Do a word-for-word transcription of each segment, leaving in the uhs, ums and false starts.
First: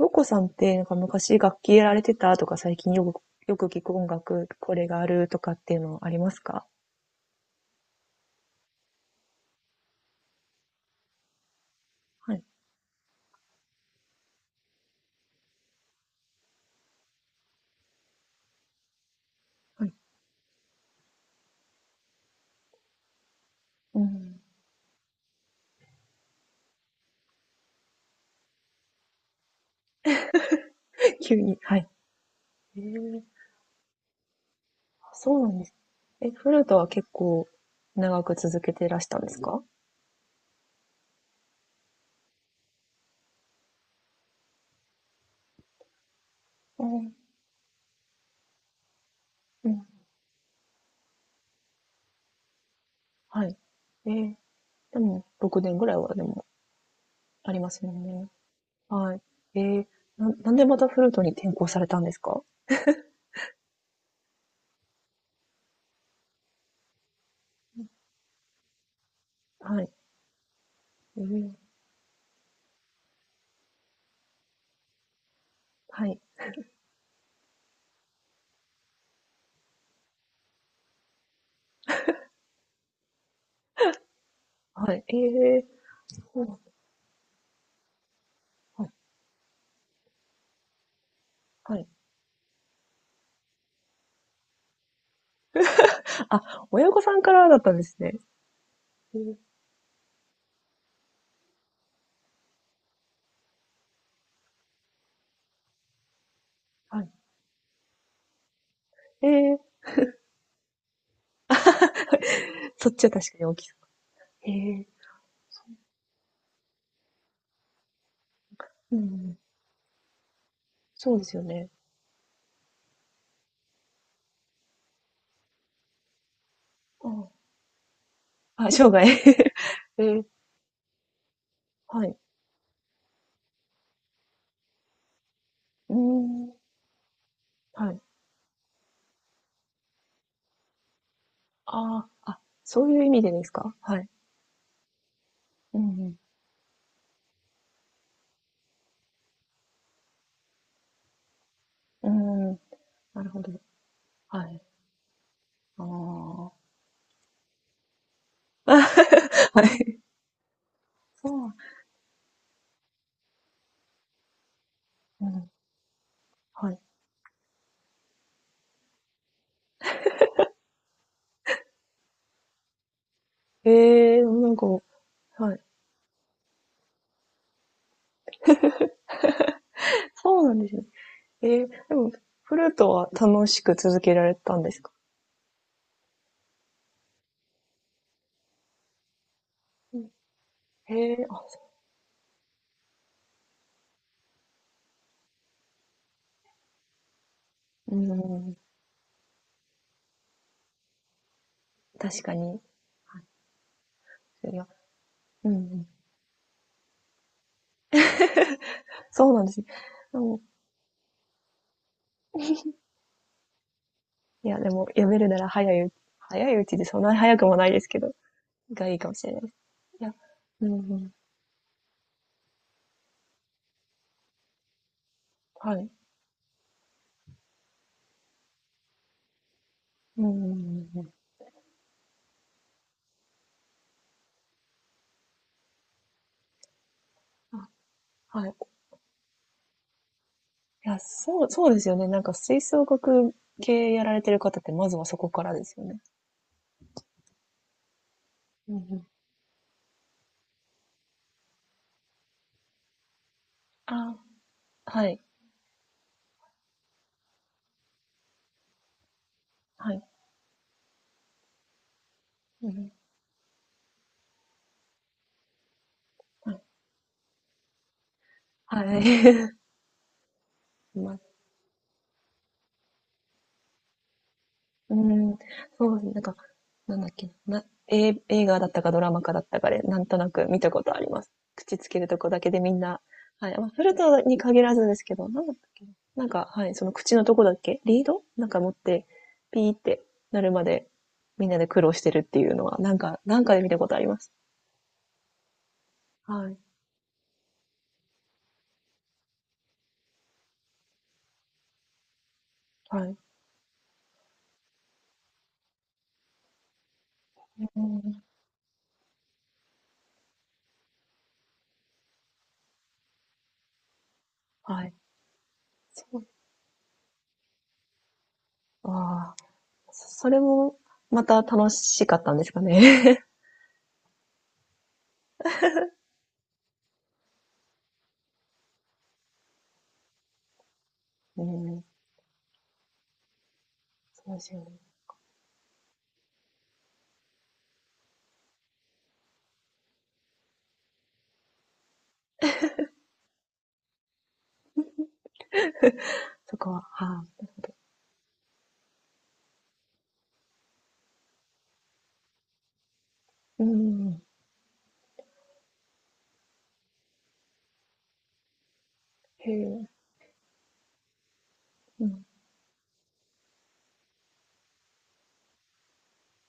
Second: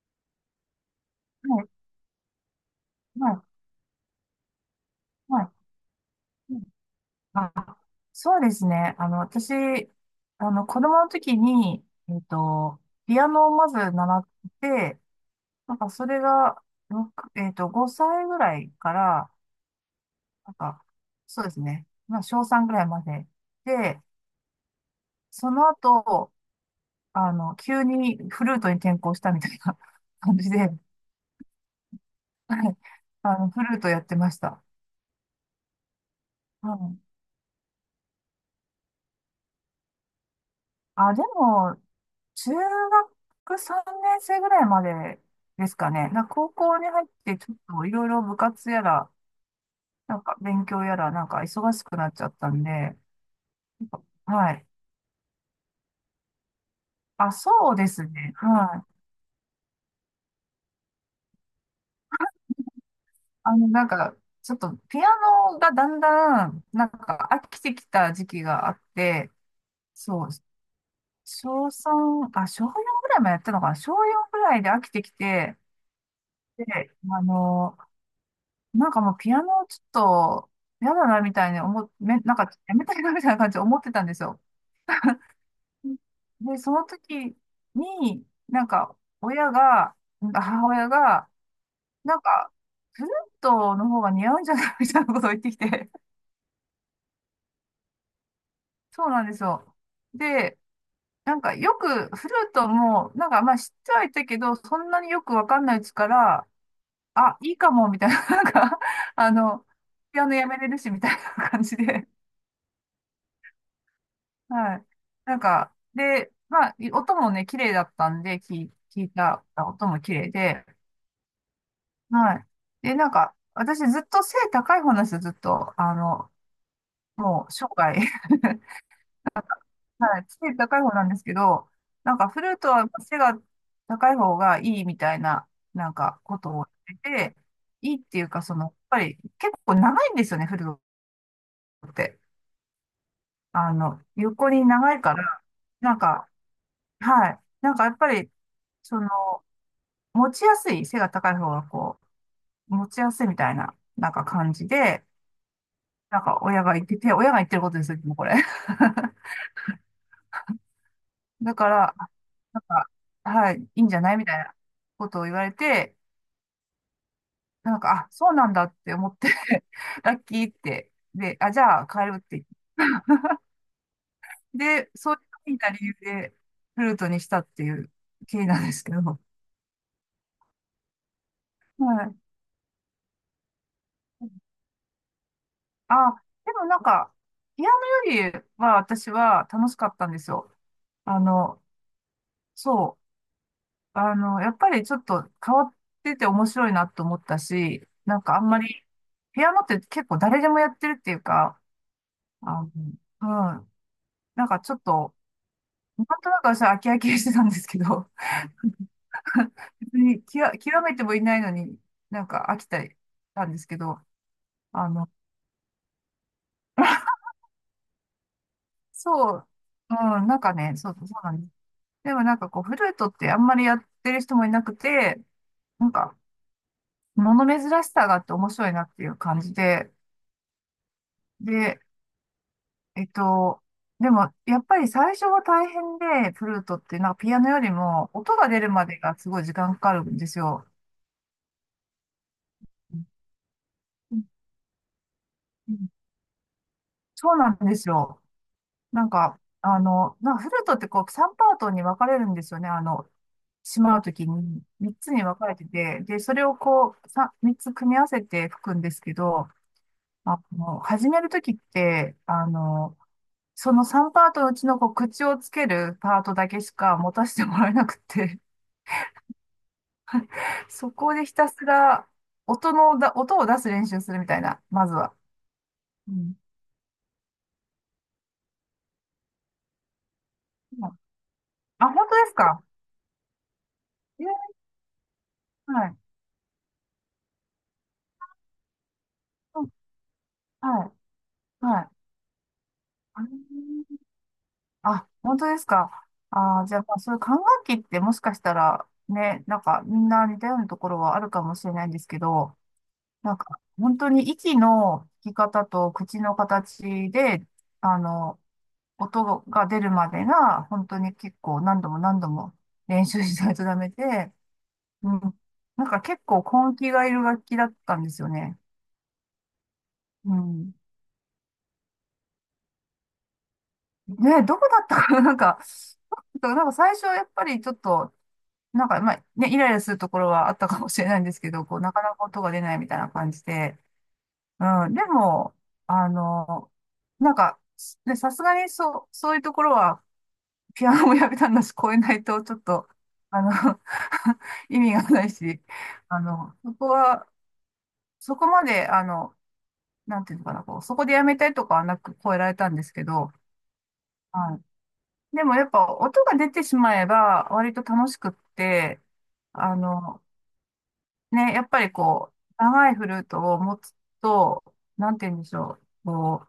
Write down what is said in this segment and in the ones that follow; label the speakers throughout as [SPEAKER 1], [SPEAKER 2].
[SPEAKER 1] 洋子さんって、なんか昔楽
[SPEAKER 2] はい、
[SPEAKER 1] 器やられてたとか、最近よく、
[SPEAKER 2] はい、
[SPEAKER 1] よく聞く音楽、これがあると
[SPEAKER 2] は
[SPEAKER 1] かっていうのあります
[SPEAKER 2] い。うん。
[SPEAKER 1] か？
[SPEAKER 2] あ、そうですね。あの、私、あの、子供の時に、えっ
[SPEAKER 1] はい、
[SPEAKER 2] と、ピアノをまず習って、なんかそれが、ろくえっと、ごさいぐらいから、
[SPEAKER 1] はい。
[SPEAKER 2] なんか、そうですね。まあ、小しょうさんぐらいまで。
[SPEAKER 1] う
[SPEAKER 2] で、
[SPEAKER 1] ん。
[SPEAKER 2] その後、あの、急にフルートに転向したみたいな 感じで、は
[SPEAKER 1] 急に、はい。
[SPEAKER 2] い。
[SPEAKER 1] えー、
[SPEAKER 2] あの、フルートやってました。
[SPEAKER 1] あ、そうなんです。え、フルー
[SPEAKER 2] う
[SPEAKER 1] トは
[SPEAKER 2] ん。
[SPEAKER 1] 結構長く続けてらしたんですか？
[SPEAKER 2] あ、でも、中学さんねん生ぐらいまでですかね。なんか高校
[SPEAKER 1] う
[SPEAKER 2] に入っ
[SPEAKER 1] ん、
[SPEAKER 2] てちょっといろいろ部活やら、
[SPEAKER 1] うん、
[SPEAKER 2] なんか勉強やら、なんか忙しくなっちゃったんで、
[SPEAKER 1] はい。えー、
[SPEAKER 2] はい。
[SPEAKER 1] でも、ろくねんぐらいはでも
[SPEAKER 2] あ、
[SPEAKER 1] ありま
[SPEAKER 2] そう
[SPEAKER 1] す
[SPEAKER 2] で
[SPEAKER 1] よ
[SPEAKER 2] す
[SPEAKER 1] ね。
[SPEAKER 2] ね。はい。
[SPEAKER 1] はい。えー、な、なんでまたフルートに転校されたんですか？
[SPEAKER 2] あの、なんか、ちょっとピアノがだんだん、なんか飽きてきた時期があって、
[SPEAKER 1] はい。
[SPEAKER 2] そう、
[SPEAKER 1] えー、
[SPEAKER 2] 小3、あ、小しょうよんぐらいまでやったのかな。小しょうよんぐらいで飽きてきて、
[SPEAKER 1] はい。
[SPEAKER 2] で、あの、なんかもうピアノちょっと嫌だなみたいに思っ、め、なんかやめたいなみたいな感じで思ってたんですよ。
[SPEAKER 1] はい。えー、そうなん
[SPEAKER 2] で、そ
[SPEAKER 1] だ。
[SPEAKER 2] の時に、なん
[SPEAKER 1] はい。
[SPEAKER 2] か親が、なんか母親が、
[SPEAKER 1] はい。
[SPEAKER 2] なんかフルートの方が似合うんじゃないみたいなことを言ってきて、
[SPEAKER 1] あ、親御さんからだったんですね。
[SPEAKER 2] そう
[SPEAKER 1] え
[SPEAKER 2] なんです
[SPEAKER 1] ー、
[SPEAKER 2] よ。で、なんかよくフルートも、なんかまあ知ってはいたけど、そんなによくわかんないうちから、
[SPEAKER 1] はい。
[SPEAKER 2] あ、いいかもみたいな、なんか、
[SPEAKER 1] え
[SPEAKER 2] あ
[SPEAKER 1] え、
[SPEAKER 2] の、ピアノやめれるしみたいな感じで。
[SPEAKER 1] そっちは確かに大きそう。へ
[SPEAKER 2] はい。
[SPEAKER 1] え
[SPEAKER 2] なんか、で、まあ、音もね、綺麗だったんで、聞い、
[SPEAKER 1] ー、うんう
[SPEAKER 2] 聞い
[SPEAKER 1] ん。
[SPEAKER 2] た音も綺麗で、
[SPEAKER 1] そうですよね。
[SPEAKER 2] はい。で、なんか、私ずっと背高い方なんですよ、ずっと。あの、
[SPEAKER 1] うん。
[SPEAKER 2] もう生涯。
[SPEAKER 1] あ、生涯。え
[SPEAKER 2] は
[SPEAKER 1] え、
[SPEAKER 2] い。背高い方なんですけど、
[SPEAKER 1] は
[SPEAKER 2] な
[SPEAKER 1] い。
[SPEAKER 2] んかフルートは背が高い方がいいみたいな、な
[SPEAKER 1] う
[SPEAKER 2] ん
[SPEAKER 1] ー
[SPEAKER 2] かこと
[SPEAKER 1] ん、
[SPEAKER 2] を言ってて、
[SPEAKER 1] は
[SPEAKER 2] いい
[SPEAKER 1] い。
[SPEAKER 2] っていうか、その、やっぱり結構長いんですよね、フルートっ
[SPEAKER 1] あ
[SPEAKER 2] て。
[SPEAKER 1] あ、あ、そういう意味でです
[SPEAKER 2] あ
[SPEAKER 1] か？は
[SPEAKER 2] の、
[SPEAKER 1] い。
[SPEAKER 2] 横に長いから、
[SPEAKER 1] う
[SPEAKER 2] なん
[SPEAKER 1] ん
[SPEAKER 2] か、はい。なんかやっぱり、その、持ちやすい、背が高い方がこ
[SPEAKER 1] うん。うーん、
[SPEAKER 2] う、持ちや
[SPEAKER 1] な
[SPEAKER 2] すい
[SPEAKER 1] る
[SPEAKER 2] み
[SPEAKER 1] ほ
[SPEAKER 2] た
[SPEAKER 1] ど。
[SPEAKER 2] いな、なんか
[SPEAKER 1] は
[SPEAKER 2] 感
[SPEAKER 1] い。
[SPEAKER 2] じで、なんか
[SPEAKER 1] あ
[SPEAKER 2] 親が言ってて、親が言ってることですよ、もうこれ。
[SPEAKER 1] あ。はい。そうな
[SPEAKER 2] だ
[SPEAKER 1] ん、
[SPEAKER 2] から、なんか、はい、いいんじゃないみたいなことを
[SPEAKER 1] う
[SPEAKER 2] 言わ
[SPEAKER 1] ん、
[SPEAKER 2] れて、
[SPEAKER 1] はい。
[SPEAKER 2] なんか、あ、そうなんだって思って ラッキーって、で、あ、じゃあ帰るって。
[SPEAKER 1] ええ、なんか、
[SPEAKER 2] で、そういう
[SPEAKER 1] は
[SPEAKER 2] ふう
[SPEAKER 1] い。
[SPEAKER 2] な理由で、フルートにしたっていう経緯なんですけど。
[SPEAKER 1] そうなんですね。ええ、で
[SPEAKER 2] は
[SPEAKER 1] も、
[SPEAKER 2] い。
[SPEAKER 1] フルートは楽しく続けられたんですか？
[SPEAKER 2] あ、でもなんか、ピアノよりは私は楽しかっ
[SPEAKER 1] う
[SPEAKER 2] た
[SPEAKER 1] ん。
[SPEAKER 2] んですよ。
[SPEAKER 1] へ
[SPEAKER 2] あ
[SPEAKER 1] え、あ、そ
[SPEAKER 2] の、そう。あの、やっぱりちょっと変わってて面白いなと思ったし、
[SPEAKER 1] う。う
[SPEAKER 2] なんかあん
[SPEAKER 1] ん。
[SPEAKER 2] まり、ピアノって結構誰でもやってるっていうか、
[SPEAKER 1] 確かに。
[SPEAKER 2] あの、うん、なん
[SPEAKER 1] です
[SPEAKER 2] か
[SPEAKER 1] よ。
[SPEAKER 2] ちょっと、
[SPEAKER 1] うんうん。
[SPEAKER 2] なんとなく私は飽き飽きしてたんですけど、
[SPEAKER 1] そうなんですね。
[SPEAKER 2] 別に
[SPEAKER 1] うん。
[SPEAKER 2] 極、極めてもいないのになんか飽きたりしたんですけど、
[SPEAKER 1] いや、でも、
[SPEAKER 2] あ
[SPEAKER 1] や
[SPEAKER 2] の、
[SPEAKER 1] めるなら早いう早いうちでそん なに早くもないですけど、がいいかもしれ
[SPEAKER 2] そ
[SPEAKER 1] ないで
[SPEAKER 2] う、
[SPEAKER 1] す。
[SPEAKER 2] う
[SPEAKER 1] いや、
[SPEAKER 2] ん、なんか
[SPEAKER 1] うん
[SPEAKER 2] ね、
[SPEAKER 1] う
[SPEAKER 2] そう、そ
[SPEAKER 1] ん。
[SPEAKER 2] うなんです。でもなんかこう、フルートってあんまりやってる人もいなくて、
[SPEAKER 1] は
[SPEAKER 2] な
[SPEAKER 1] い。
[SPEAKER 2] んか、物珍しさがあって面白いなっていう感じで、
[SPEAKER 1] うんうんうんうん。
[SPEAKER 2] で、えっと、でも、やっぱり最初は大変で、フルートって、なんかピアノよ
[SPEAKER 1] あ、
[SPEAKER 2] りも、音
[SPEAKER 1] は
[SPEAKER 2] が
[SPEAKER 1] い。
[SPEAKER 2] 出るまでがすごい時間かかるんですよ。
[SPEAKER 1] いや、そうそうですよね。なんか吹奏
[SPEAKER 2] うん
[SPEAKER 1] 楽系やら
[SPEAKER 2] う
[SPEAKER 1] れ
[SPEAKER 2] ん。
[SPEAKER 1] てる方って、まずはそこからですよね。
[SPEAKER 2] そうなんですよ。
[SPEAKER 1] うんう
[SPEAKER 2] な
[SPEAKER 1] ん。
[SPEAKER 2] んか、あの、なんかフルートってこう、さんパートに分かれるんですよね。あの、しまうと
[SPEAKER 1] あ
[SPEAKER 2] きに、
[SPEAKER 1] あ、
[SPEAKER 2] 3
[SPEAKER 1] は
[SPEAKER 2] つ
[SPEAKER 1] い、
[SPEAKER 2] に分かれてて、で、それをこう、さみっつ組み合わせて吹くんですけど、
[SPEAKER 1] はい。
[SPEAKER 2] あの、始めるときって、あ
[SPEAKER 1] うんうん。
[SPEAKER 2] の、そのさんパートのうちのこう口をつけるパートだ
[SPEAKER 1] はい。
[SPEAKER 2] けしか持たせてもらえなくて、
[SPEAKER 1] はい。
[SPEAKER 2] そ こ
[SPEAKER 1] ま、
[SPEAKER 2] でひたすら音のだ、音を出す練習するみたいな、ま
[SPEAKER 1] う
[SPEAKER 2] ずは。
[SPEAKER 1] ん、そうですね。
[SPEAKER 2] う
[SPEAKER 1] なん
[SPEAKER 2] ん。
[SPEAKER 1] か、なんだっけな、え、映画だったかドラマかだったかで、なんとなく見たことあります。口
[SPEAKER 2] あ、
[SPEAKER 1] つける
[SPEAKER 2] 本当
[SPEAKER 1] と
[SPEAKER 2] で
[SPEAKER 1] こ
[SPEAKER 2] す
[SPEAKER 1] だけで
[SPEAKER 2] か？
[SPEAKER 1] みんな、はい。まあ、フルト
[SPEAKER 2] え
[SPEAKER 1] に
[SPEAKER 2] ー
[SPEAKER 1] 限らずですけど、なんだったっけ
[SPEAKER 2] は
[SPEAKER 1] な。
[SPEAKER 2] い。
[SPEAKER 1] なんか、はい、その口のとこだっけリードなんか持って、ピ
[SPEAKER 2] うん。
[SPEAKER 1] ーってなるま
[SPEAKER 2] は
[SPEAKER 1] で、
[SPEAKER 2] い。
[SPEAKER 1] みんなで苦
[SPEAKER 2] はい。
[SPEAKER 1] 労してるっていうのは、なんか、なんかで見たことあります。
[SPEAKER 2] ああ、本当ですか？
[SPEAKER 1] はい。
[SPEAKER 2] あー、じゃあ、まあ、そういう管楽器ってもしかしたら、ね、なんかみんな似たようなところはあるかもしれないんですけど、
[SPEAKER 1] はい。
[SPEAKER 2] なんか本当に息の吹き方と口の形で、
[SPEAKER 1] う
[SPEAKER 2] あ
[SPEAKER 1] ん。
[SPEAKER 2] の、音が出るまでが、本当に結構何度も何度も練習しないとダメで、
[SPEAKER 1] はい。
[SPEAKER 2] うん。なんか
[SPEAKER 1] そ
[SPEAKER 2] 結
[SPEAKER 1] う。
[SPEAKER 2] 構根気がいる楽器だったんですよね。
[SPEAKER 1] ああ、そそ
[SPEAKER 2] う
[SPEAKER 1] れ
[SPEAKER 2] ん。
[SPEAKER 1] も、また楽しかったんですかね。
[SPEAKER 2] ね、どこだったかな、なんか、なんか最初はやっぱりちょっと、なんかまあね、イライラするところはあったかもしれないんで す
[SPEAKER 1] う
[SPEAKER 2] けど、こう、
[SPEAKER 1] ん。
[SPEAKER 2] なかなか音が出ないみたいな感じで。
[SPEAKER 1] そうですよね。
[SPEAKER 2] うん。でも、あの、なんか、ね、さすがにそう、そういうところは、ピアノもやめたんだし、超えないと、ちょっと、あの 意味がないし、あの、
[SPEAKER 1] そこ
[SPEAKER 2] そ
[SPEAKER 1] は、
[SPEAKER 2] こ
[SPEAKER 1] は
[SPEAKER 2] は、そこまで、あの、なんていうのかな、こう、そこでやめたいとかはなく超えられたんですけど、
[SPEAKER 1] い。うん。
[SPEAKER 2] はい。でもやっぱ音が出てしまえば割と楽しくって、
[SPEAKER 1] へ
[SPEAKER 2] あ
[SPEAKER 1] え、
[SPEAKER 2] の、ね、やっぱり
[SPEAKER 1] うん、
[SPEAKER 2] こう、長いフルートを持つと、なんて言うんでしょう、こ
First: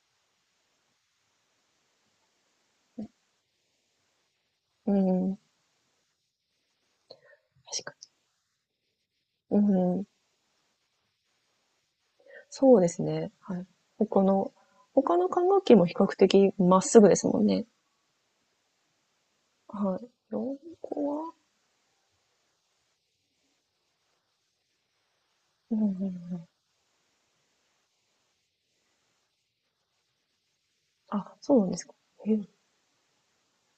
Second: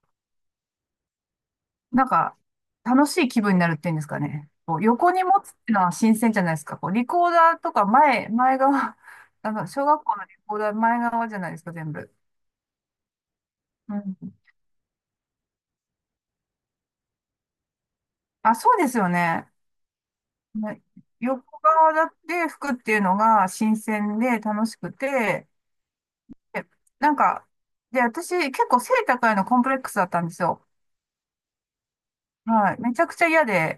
[SPEAKER 2] う、なんか、楽しい気分になるっていうんですかね。こう、
[SPEAKER 1] う
[SPEAKER 2] 横に
[SPEAKER 1] ん
[SPEAKER 2] 持
[SPEAKER 1] うん、
[SPEAKER 2] つっていうのは新鮮じゃないですか。こう、リコーダーと
[SPEAKER 1] 確
[SPEAKER 2] か
[SPEAKER 1] か
[SPEAKER 2] 前、前側、あ
[SPEAKER 1] に。う
[SPEAKER 2] の、小
[SPEAKER 1] んう
[SPEAKER 2] 学
[SPEAKER 1] ん、
[SPEAKER 2] 校のリコーダー前側じゃないですか、全部。
[SPEAKER 1] そうですね、はい。
[SPEAKER 2] う
[SPEAKER 1] 他
[SPEAKER 2] ん。
[SPEAKER 1] の他の管楽器も比較的まっすぐですもんね。
[SPEAKER 2] あ、そうですよね。
[SPEAKER 1] はい。四
[SPEAKER 2] まあ
[SPEAKER 1] 個は
[SPEAKER 2] 横側だって服っていうのが新鮮で楽しくて、
[SPEAKER 1] うんうんうん。
[SPEAKER 2] でなんか、で、私結構背高いのコンプレックスだったんですよ。
[SPEAKER 1] あ、そうなんですか。へえ、
[SPEAKER 2] はい。めちゃくちゃ嫌で。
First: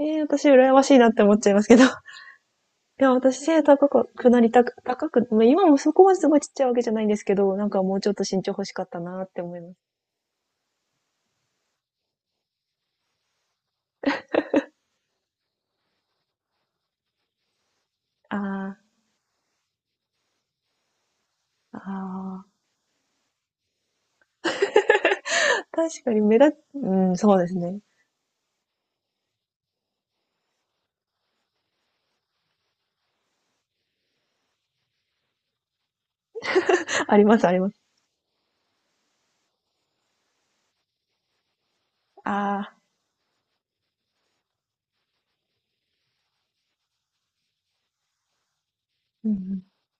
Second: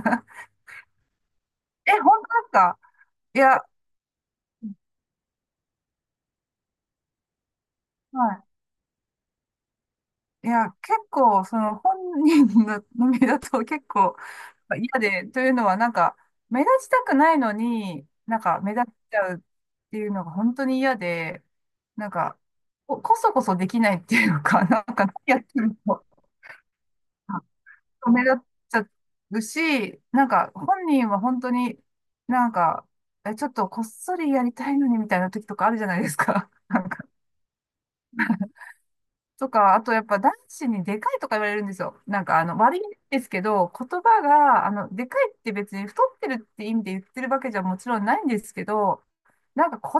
[SPEAKER 1] ええ、私 羨ましいなって思っちゃいますけど。い
[SPEAKER 2] え、本当ですか？
[SPEAKER 1] や、
[SPEAKER 2] い
[SPEAKER 1] 私背
[SPEAKER 2] や、
[SPEAKER 1] 高くなりたく高くまあ、今もそこまですごいちっちゃいわけじゃないんですけど、なんかもうちょっ
[SPEAKER 2] は
[SPEAKER 1] と身
[SPEAKER 2] い。
[SPEAKER 1] 長欲しかったなって思います。
[SPEAKER 2] いや、結構、その本人の目だと結構嫌で、というのはなんか、目立ちたくないのに、なんか
[SPEAKER 1] あ
[SPEAKER 2] 目立っちゃうっていうのが本当に嫌で、
[SPEAKER 1] あ、
[SPEAKER 2] なんか、
[SPEAKER 1] ああ、
[SPEAKER 2] こ、こそこそできないっていうか、なんか何やってるの
[SPEAKER 1] 確
[SPEAKER 2] か
[SPEAKER 1] かに目立っ、うん、そうですね。
[SPEAKER 2] 目立っちゃうし、なんか本人は本当になんか、え、ちょっとこっそりやりたいのにみたいな時とかあるじゃないですか。
[SPEAKER 1] ありますあります。
[SPEAKER 2] とか、あとやっぱ男子にでかいとか言われるんですよ。なん
[SPEAKER 1] あ
[SPEAKER 2] かあの
[SPEAKER 1] あ、
[SPEAKER 2] 悪いんですけど、言葉が、あの、でかいって別に太ってるって意味で言ってるわけじゃもちろんないんですけど、
[SPEAKER 1] うんうん。
[SPEAKER 2] なんか言葉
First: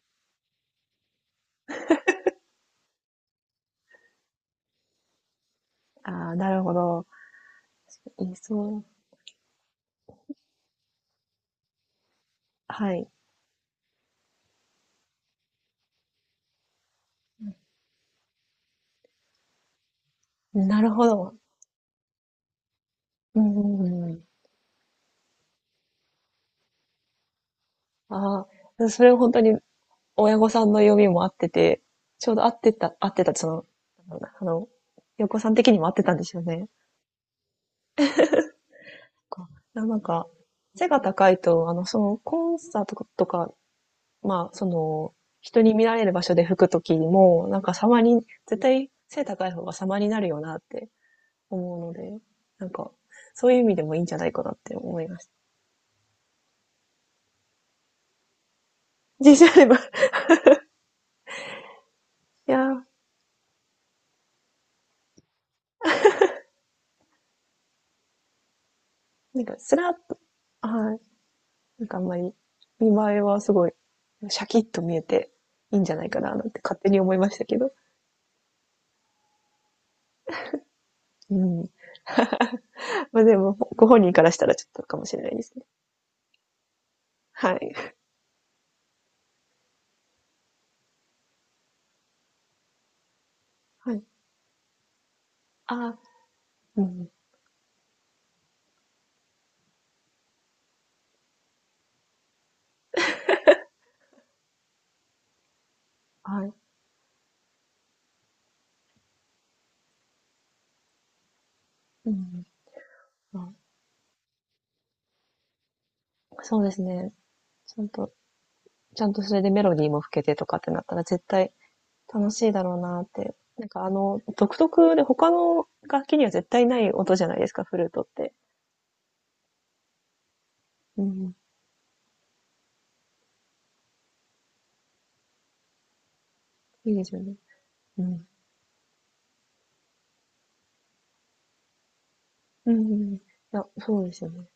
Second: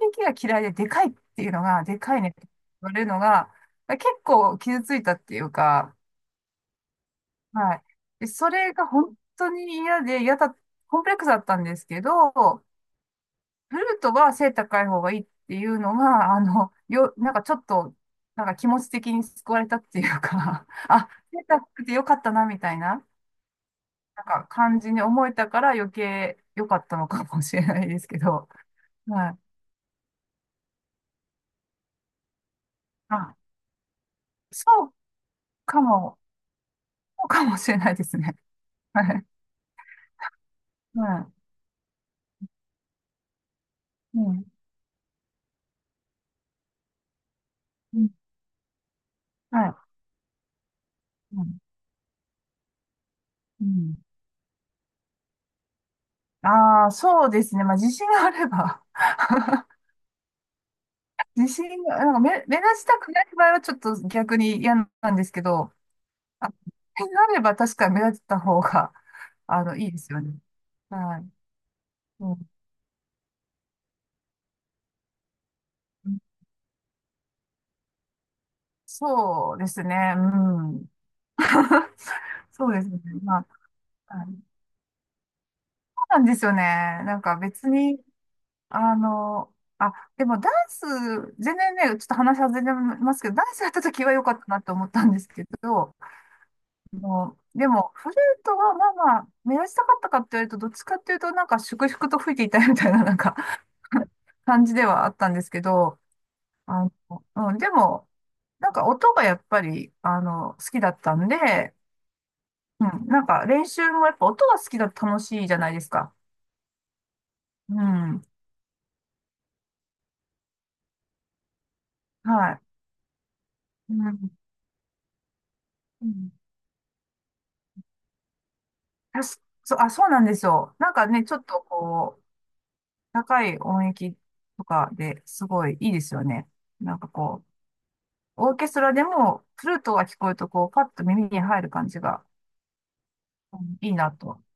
[SPEAKER 2] の響きが嫌いででかいっていうのが、でかいねって言われるのが、結構傷ついたっていうか、
[SPEAKER 1] ああ、なるほど。
[SPEAKER 2] はい。でそれ
[SPEAKER 1] そ
[SPEAKER 2] が
[SPEAKER 1] う。
[SPEAKER 2] 本当に嫌で、嫌だ、コンプレックスだったんですけど、
[SPEAKER 1] はい。
[SPEAKER 2] フルートは背高い方がいいっていうのが、あの、よ、なんかちょっと、なんか気持ち的に救われたっていうか
[SPEAKER 1] なる ほ
[SPEAKER 2] あ、
[SPEAKER 1] ど。
[SPEAKER 2] 背高くてよかったな、みたいな、
[SPEAKER 1] うんうんう
[SPEAKER 2] な
[SPEAKER 1] ん。
[SPEAKER 2] んか感じに思えたから余計良かったのかもしれないですけ
[SPEAKER 1] あ
[SPEAKER 2] ど、
[SPEAKER 1] あ、それは
[SPEAKER 2] は
[SPEAKER 1] 本
[SPEAKER 2] い。
[SPEAKER 1] 当に親御さんの読みも合ってて、ちょうど合ってた、合っ
[SPEAKER 2] ま
[SPEAKER 1] てた、
[SPEAKER 2] あ、
[SPEAKER 1] その、なんだろうな、あの、
[SPEAKER 2] そう
[SPEAKER 1] 横さん的に
[SPEAKER 2] か
[SPEAKER 1] も合ってたん
[SPEAKER 2] も、
[SPEAKER 1] ですよね。
[SPEAKER 2] そうかもしれないですね。はい。
[SPEAKER 1] かなんか、背が
[SPEAKER 2] は
[SPEAKER 1] 高いと、あの、その、コンサートとか、
[SPEAKER 2] い。うん。
[SPEAKER 1] まあ、その、人に見られる場所で吹くときにも、なんか
[SPEAKER 2] う
[SPEAKER 1] 様
[SPEAKER 2] ん。
[SPEAKER 1] に、絶対背高い
[SPEAKER 2] は
[SPEAKER 1] 方が
[SPEAKER 2] い。
[SPEAKER 1] 様になるよなって
[SPEAKER 2] うん。
[SPEAKER 1] 思うので、なんか、そういう意
[SPEAKER 2] う
[SPEAKER 1] 味でも
[SPEAKER 2] ん。
[SPEAKER 1] いいんじゃないかなって思いました。
[SPEAKER 2] ああ、そうですね。まあ、自信があれば、
[SPEAKER 1] 自信あれば。い
[SPEAKER 2] 自信が、なんか目、
[SPEAKER 1] や
[SPEAKER 2] 目立
[SPEAKER 1] ー、
[SPEAKER 2] ちたくない場合はちょっと逆に嫌なんですけど、あ、点があれば確かに目立った方が、
[SPEAKER 1] なん か、
[SPEAKER 2] あ
[SPEAKER 1] ス
[SPEAKER 2] の、い
[SPEAKER 1] ラ
[SPEAKER 2] い
[SPEAKER 1] ッ
[SPEAKER 2] です
[SPEAKER 1] と、
[SPEAKER 2] よね。
[SPEAKER 1] はい。
[SPEAKER 2] はい。
[SPEAKER 1] なんかあんまり、
[SPEAKER 2] う
[SPEAKER 1] 見栄えはすごい、シャキッと見えて、いいんじゃな
[SPEAKER 2] ん、
[SPEAKER 1] いかな、なんて勝手に思いましたけど。
[SPEAKER 2] そうですね。うん。
[SPEAKER 1] うん。
[SPEAKER 2] そうですね。
[SPEAKER 1] まあ、で
[SPEAKER 2] ま
[SPEAKER 1] も、ご本人
[SPEAKER 2] あ、
[SPEAKER 1] か
[SPEAKER 2] は
[SPEAKER 1] らし
[SPEAKER 2] い。
[SPEAKER 1] たらちょっとかもしれないですね。
[SPEAKER 2] そうなんですよね。なんか
[SPEAKER 1] は
[SPEAKER 2] 別
[SPEAKER 1] い。
[SPEAKER 2] に、あの、あ、でもダンス、全然ね、ちょっと話は全然ますけど、ダンスやった
[SPEAKER 1] は
[SPEAKER 2] 時
[SPEAKER 1] い。
[SPEAKER 2] は良かったなと思ったんですけど、
[SPEAKER 1] あー、う
[SPEAKER 2] あ
[SPEAKER 1] ん。
[SPEAKER 2] のでも、フルートはまあまあ、目立ちたかったかって言われると、どっちかっていうと、なんか粛々と吹いていたいみたいな、なんか 感じではあったんですけど、
[SPEAKER 1] はい。
[SPEAKER 2] あの、うん、でも、なんか音がやっぱり、あの、好きだったんで、
[SPEAKER 1] うん。
[SPEAKER 2] うん、なんか
[SPEAKER 1] あ、
[SPEAKER 2] 練習もやっぱ音が好きだと楽しいじゃないですか。
[SPEAKER 1] そうですね。
[SPEAKER 2] う
[SPEAKER 1] ちゃんと、
[SPEAKER 2] ん、
[SPEAKER 1] ちゃんとそれでメロディーも吹けてとかってなったら絶対楽しい
[SPEAKER 2] は
[SPEAKER 1] だ
[SPEAKER 2] い。
[SPEAKER 1] ろうなって。なんかあ
[SPEAKER 2] う
[SPEAKER 1] の、
[SPEAKER 2] ん、
[SPEAKER 1] 独特で他の楽
[SPEAKER 2] う
[SPEAKER 1] 器には
[SPEAKER 2] ん。
[SPEAKER 1] 絶対ない音じゃないですか、フルートって。
[SPEAKER 2] あ、そそう、あ、そうなんですよ。なん
[SPEAKER 1] う
[SPEAKER 2] かね、ち
[SPEAKER 1] ん。
[SPEAKER 2] ょっとこう、高い音域とかですごいいいですよね。
[SPEAKER 1] い
[SPEAKER 2] な
[SPEAKER 1] い
[SPEAKER 2] ん
[SPEAKER 1] で
[SPEAKER 2] か
[SPEAKER 1] すよね。
[SPEAKER 2] こ
[SPEAKER 1] うん。
[SPEAKER 2] う、オーケストラでもフルートが聞こえるとこう、パッと耳に入る感じが、
[SPEAKER 1] うん、い
[SPEAKER 2] う
[SPEAKER 1] や、
[SPEAKER 2] ん、いい
[SPEAKER 1] そうで
[SPEAKER 2] な
[SPEAKER 1] すよ
[SPEAKER 2] と。
[SPEAKER 1] ね。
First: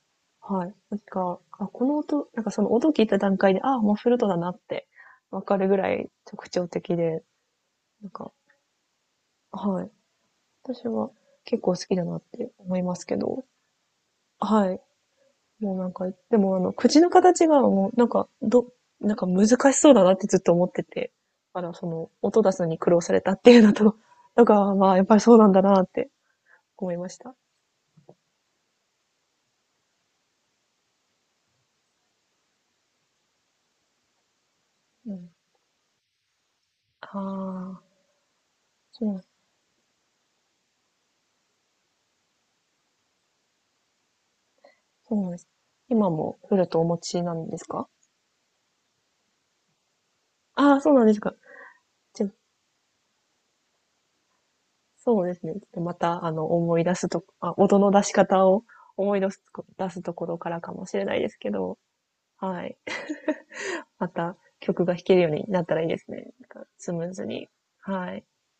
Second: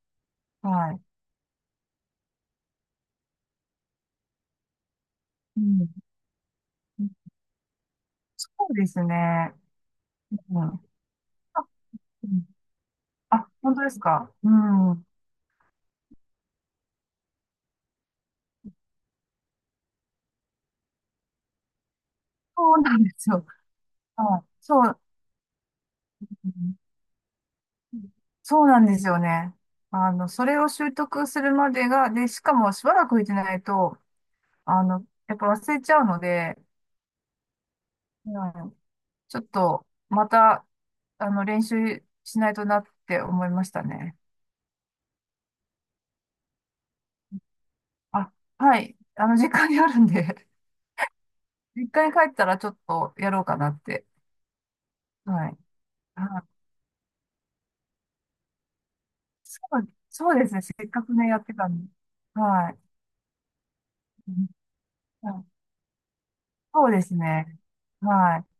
[SPEAKER 1] はい。
[SPEAKER 2] は
[SPEAKER 1] なん
[SPEAKER 2] い。
[SPEAKER 1] か、あ、この音、なんかその音聞いた段階で、あ、もうフルートだなってわか
[SPEAKER 2] う
[SPEAKER 1] るぐ
[SPEAKER 2] ん、
[SPEAKER 1] らい特徴的で、なんか、
[SPEAKER 2] そうですね。
[SPEAKER 1] はい。
[SPEAKER 2] うん。あ。
[SPEAKER 1] 私は結構好きだなっ
[SPEAKER 2] うん。
[SPEAKER 1] て思いますけど、
[SPEAKER 2] あ、本当ですか？う
[SPEAKER 1] はい。
[SPEAKER 2] ん。
[SPEAKER 1] もうなんか、でもあの、口の形がもう、なんか、ど、なんか難しそうだなってずっと思ってて、あら、その、音出すの
[SPEAKER 2] そ
[SPEAKER 1] に
[SPEAKER 2] う
[SPEAKER 1] 苦
[SPEAKER 2] な
[SPEAKER 1] 労
[SPEAKER 2] んで
[SPEAKER 1] され
[SPEAKER 2] す
[SPEAKER 1] たっ
[SPEAKER 2] よ。
[SPEAKER 1] ていうのと、
[SPEAKER 2] はい。
[SPEAKER 1] とか、
[SPEAKER 2] そ
[SPEAKER 1] まあ、
[SPEAKER 2] う、
[SPEAKER 1] やっぱりそうなんだなって
[SPEAKER 2] うん。
[SPEAKER 1] 思いました。
[SPEAKER 2] そうなんですよね。あの、それを習得するまでが、で、しかもしばらく行ってないと、あの、
[SPEAKER 1] うん。
[SPEAKER 2] やっぱ忘れちゃうので、
[SPEAKER 1] ああ、
[SPEAKER 2] うん。
[SPEAKER 1] そう
[SPEAKER 2] ちょっと、また、あの、練習しないとなって思いましたね。
[SPEAKER 1] そうなんです。今もフルートお持ちなんですか？
[SPEAKER 2] あ、はい。あの、実家にあるんで、
[SPEAKER 1] ああー、そうなんですか。
[SPEAKER 2] 実家に
[SPEAKER 1] じゃ、
[SPEAKER 2] 帰ったらちょっとやろうかなって。
[SPEAKER 1] そうです
[SPEAKER 2] は
[SPEAKER 1] ね。ち
[SPEAKER 2] い。
[SPEAKER 1] ょっとまた、あ
[SPEAKER 2] あ、
[SPEAKER 1] の、思い出すと、あ、音の出し方を思い出す
[SPEAKER 2] そ
[SPEAKER 1] と、出
[SPEAKER 2] う、
[SPEAKER 1] すとこ
[SPEAKER 2] そ
[SPEAKER 1] ろ
[SPEAKER 2] うで
[SPEAKER 1] か
[SPEAKER 2] す
[SPEAKER 1] ら
[SPEAKER 2] ね。
[SPEAKER 1] か
[SPEAKER 2] せ
[SPEAKER 1] も
[SPEAKER 2] っ
[SPEAKER 1] し
[SPEAKER 2] か
[SPEAKER 1] れ
[SPEAKER 2] く
[SPEAKER 1] ない
[SPEAKER 2] ね、
[SPEAKER 1] です
[SPEAKER 2] やっ
[SPEAKER 1] け
[SPEAKER 2] てた
[SPEAKER 1] ど、
[SPEAKER 2] んで。
[SPEAKER 1] は
[SPEAKER 2] は
[SPEAKER 1] い。
[SPEAKER 2] い。
[SPEAKER 1] ま
[SPEAKER 2] う
[SPEAKER 1] た
[SPEAKER 2] ん。
[SPEAKER 1] 曲が弾けるようになったらいいですね。なんか
[SPEAKER 2] そ
[SPEAKER 1] ス
[SPEAKER 2] うで
[SPEAKER 1] ムー
[SPEAKER 2] す
[SPEAKER 1] ズに。
[SPEAKER 2] ね。
[SPEAKER 1] はい。
[SPEAKER 2] はい